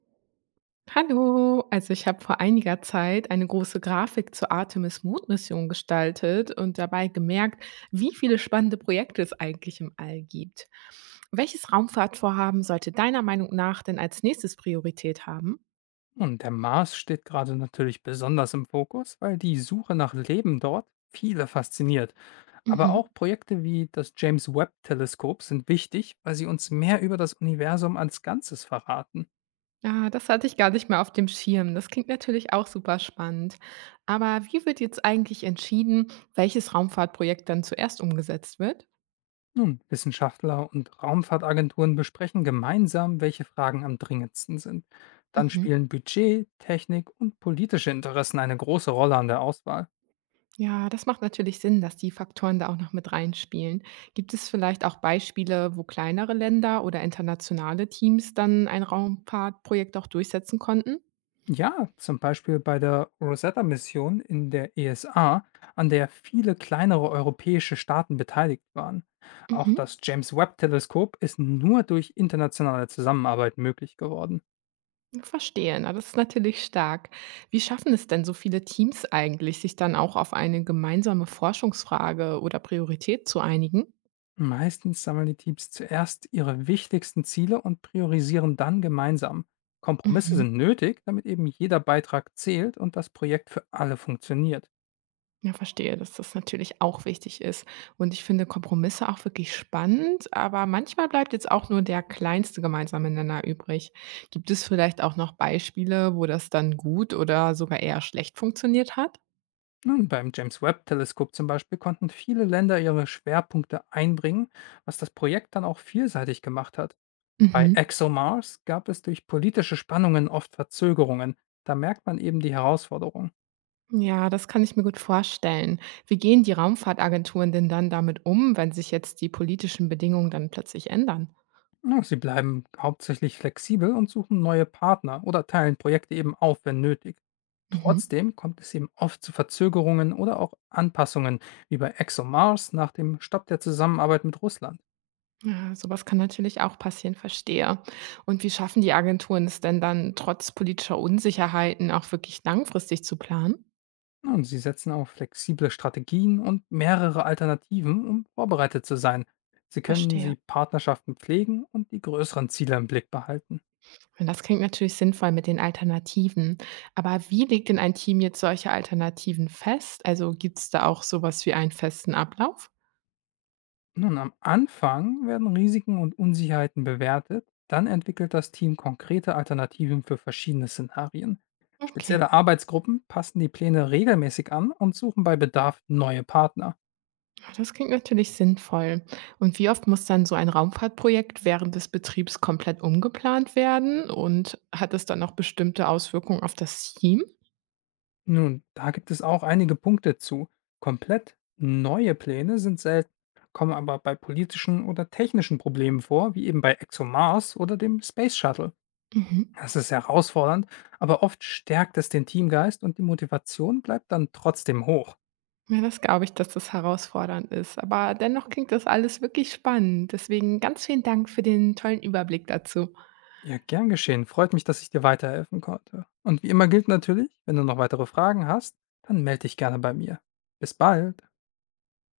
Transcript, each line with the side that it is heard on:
right: Hallo, also ich habe vor einiger Zeit eine große Grafik zur Artemis Mondmission gestaltet und dabei gemerkt, wie viele spannende Projekte es eigentlich im All gibt. Welches Raumfahrtvorhaben sollte deiner Meinung nach denn als nächstes Priorität haben?
left: Und der Mars steht gerade natürlich besonders im Fokus, weil die Suche nach Leben dort viele fasziniert. Aber
right: Mhm.
left: auch Projekte wie das James Webb-Teleskop sind wichtig, weil sie uns mehr über das Universum als Ganzes verraten.
right: Ja, das hatte ich gar nicht mehr auf dem Schirm. Das klingt natürlich auch super spannend. Aber wie wird jetzt eigentlich entschieden, welches Raumfahrtprojekt dann zuerst umgesetzt wird?
left: Nun, Wissenschaftler und Raumfahrtagenturen besprechen gemeinsam, welche Fragen am dringendsten sind. Dann
right: Mhm.
left: spielen Budget, Technik und politische Interessen eine große Rolle an der Auswahl.
right: Ja, das macht natürlich Sinn, dass die Faktoren da auch noch mit reinspielen. Gibt es vielleicht auch Beispiele, wo kleinere Länder oder internationale Teams dann ein Raumfahrtprojekt auch durchsetzen konnten?
left: Ja, zum Beispiel bei der Rosetta-Mission in der ESA, an der viele kleinere europäische Staaten beteiligt waren. Auch
right: Mhm,
left: das James Webb-Teleskop ist nur durch internationale Zusammenarbeit möglich geworden.
right: verstehe. Na, das ist natürlich stark. Wie schaffen es denn so viele Teams eigentlich, sich dann auch auf eine gemeinsame Forschungsfrage oder Priorität zu einigen?
left: Meistens sammeln die Teams zuerst ihre wichtigsten Ziele und priorisieren dann gemeinsam. Kompromisse
right: Mhm.
left: sind nötig, damit eben jeder Beitrag zählt und das Projekt für alle funktioniert.
right: Ja, verstehe, dass das natürlich auch wichtig ist. Und ich finde Kompromisse auch wirklich spannend, aber manchmal bleibt jetzt auch nur der kleinste gemeinsame Nenner übrig. Gibt es vielleicht auch noch Beispiele, wo das dann gut oder sogar eher schlecht funktioniert hat?
left: Nun, beim James Webb-Teleskop zum Beispiel konnten viele Länder ihre Schwerpunkte einbringen, was das Projekt dann auch vielseitig gemacht hat. Bei
right: Mhm.
left: ExoMars gab es durch politische Spannungen oft Verzögerungen. Da merkt man eben die Herausforderung.
right: Ja, das kann ich mir gut vorstellen. Wie gehen die Raumfahrtagenturen denn dann damit um, wenn sich jetzt die politischen Bedingungen dann plötzlich ändern?
left: Ja, sie bleiben hauptsächlich flexibel und suchen neue Partner oder teilen Projekte eben auf, wenn nötig.
right: Mhm.
left: Trotzdem kommt es eben oft zu Verzögerungen oder auch Anpassungen, wie bei ExoMars nach dem Stopp der Zusammenarbeit mit Russland.
right: Ja, sowas kann natürlich auch passieren, verstehe. Und wie schaffen die Agenturen es denn dann, trotz politischer Unsicherheiten auch wirklich langfristig zu planen?
left: Ja, und sie setzen auf flexible Strategien und mehrere Alternativen, um vorbereitet zu sein. Sie können
right: Verstehe.
left: sie Partnerschaften pflegen und die größeren Ziele im Blick behalten.
right: Und das klingt natürlich sinnvoll mit den Alternativen. Aber wie legt denn ein Team jetzt solche Alternativen fest? Also gibt es da auch sowas wie einen festen Ablauf?
left: Nun, am Anfang werden Risiken und Unsicherheiten bewertet, dann entwickelt das Team konkrete Alternativen für verschiedene Szenarien.
right: Okay,
left: Spezielle Arbeitsgruppen passen die Pläne regelmäßig an und suchen bei Bedarf neue Partner.
right: das klingt natürlich sinnvoll. Und wie oft muss dann so ein Raumfahrtprojekt während des Betriebs komplett umgeplant werden? Und hat es dann auch bestimmte Auswirkungen auf das Team?
left: Nun, da gibt es auch einige Punkte zu. Komplett neue Pläne sind selten, kommen aber bei politischen oder technischen Problemen vor, wie eben bei ExoMars oder dem Space Shuttle.
right: Mhm.
left: Das ist herausfordernd, aber oft stärkt es den Teamgeist und die Motivation bleibt dann trotzdem hoch.
right: Ja, das glaube ich, dass das herausfordernd ist. Aber dennoch klingt das alles wirklich spannend. Deswegen ganz vielen Dank für den tollen Überblick dazu.
left: Ja, gern geschehen. Freut mich, dass ich dir weiterhelfen konnte. Und wie immer gilt natürlich, wenn du noch weitere Fragen hast, dann melde dich gerne bei mir. Bis bald.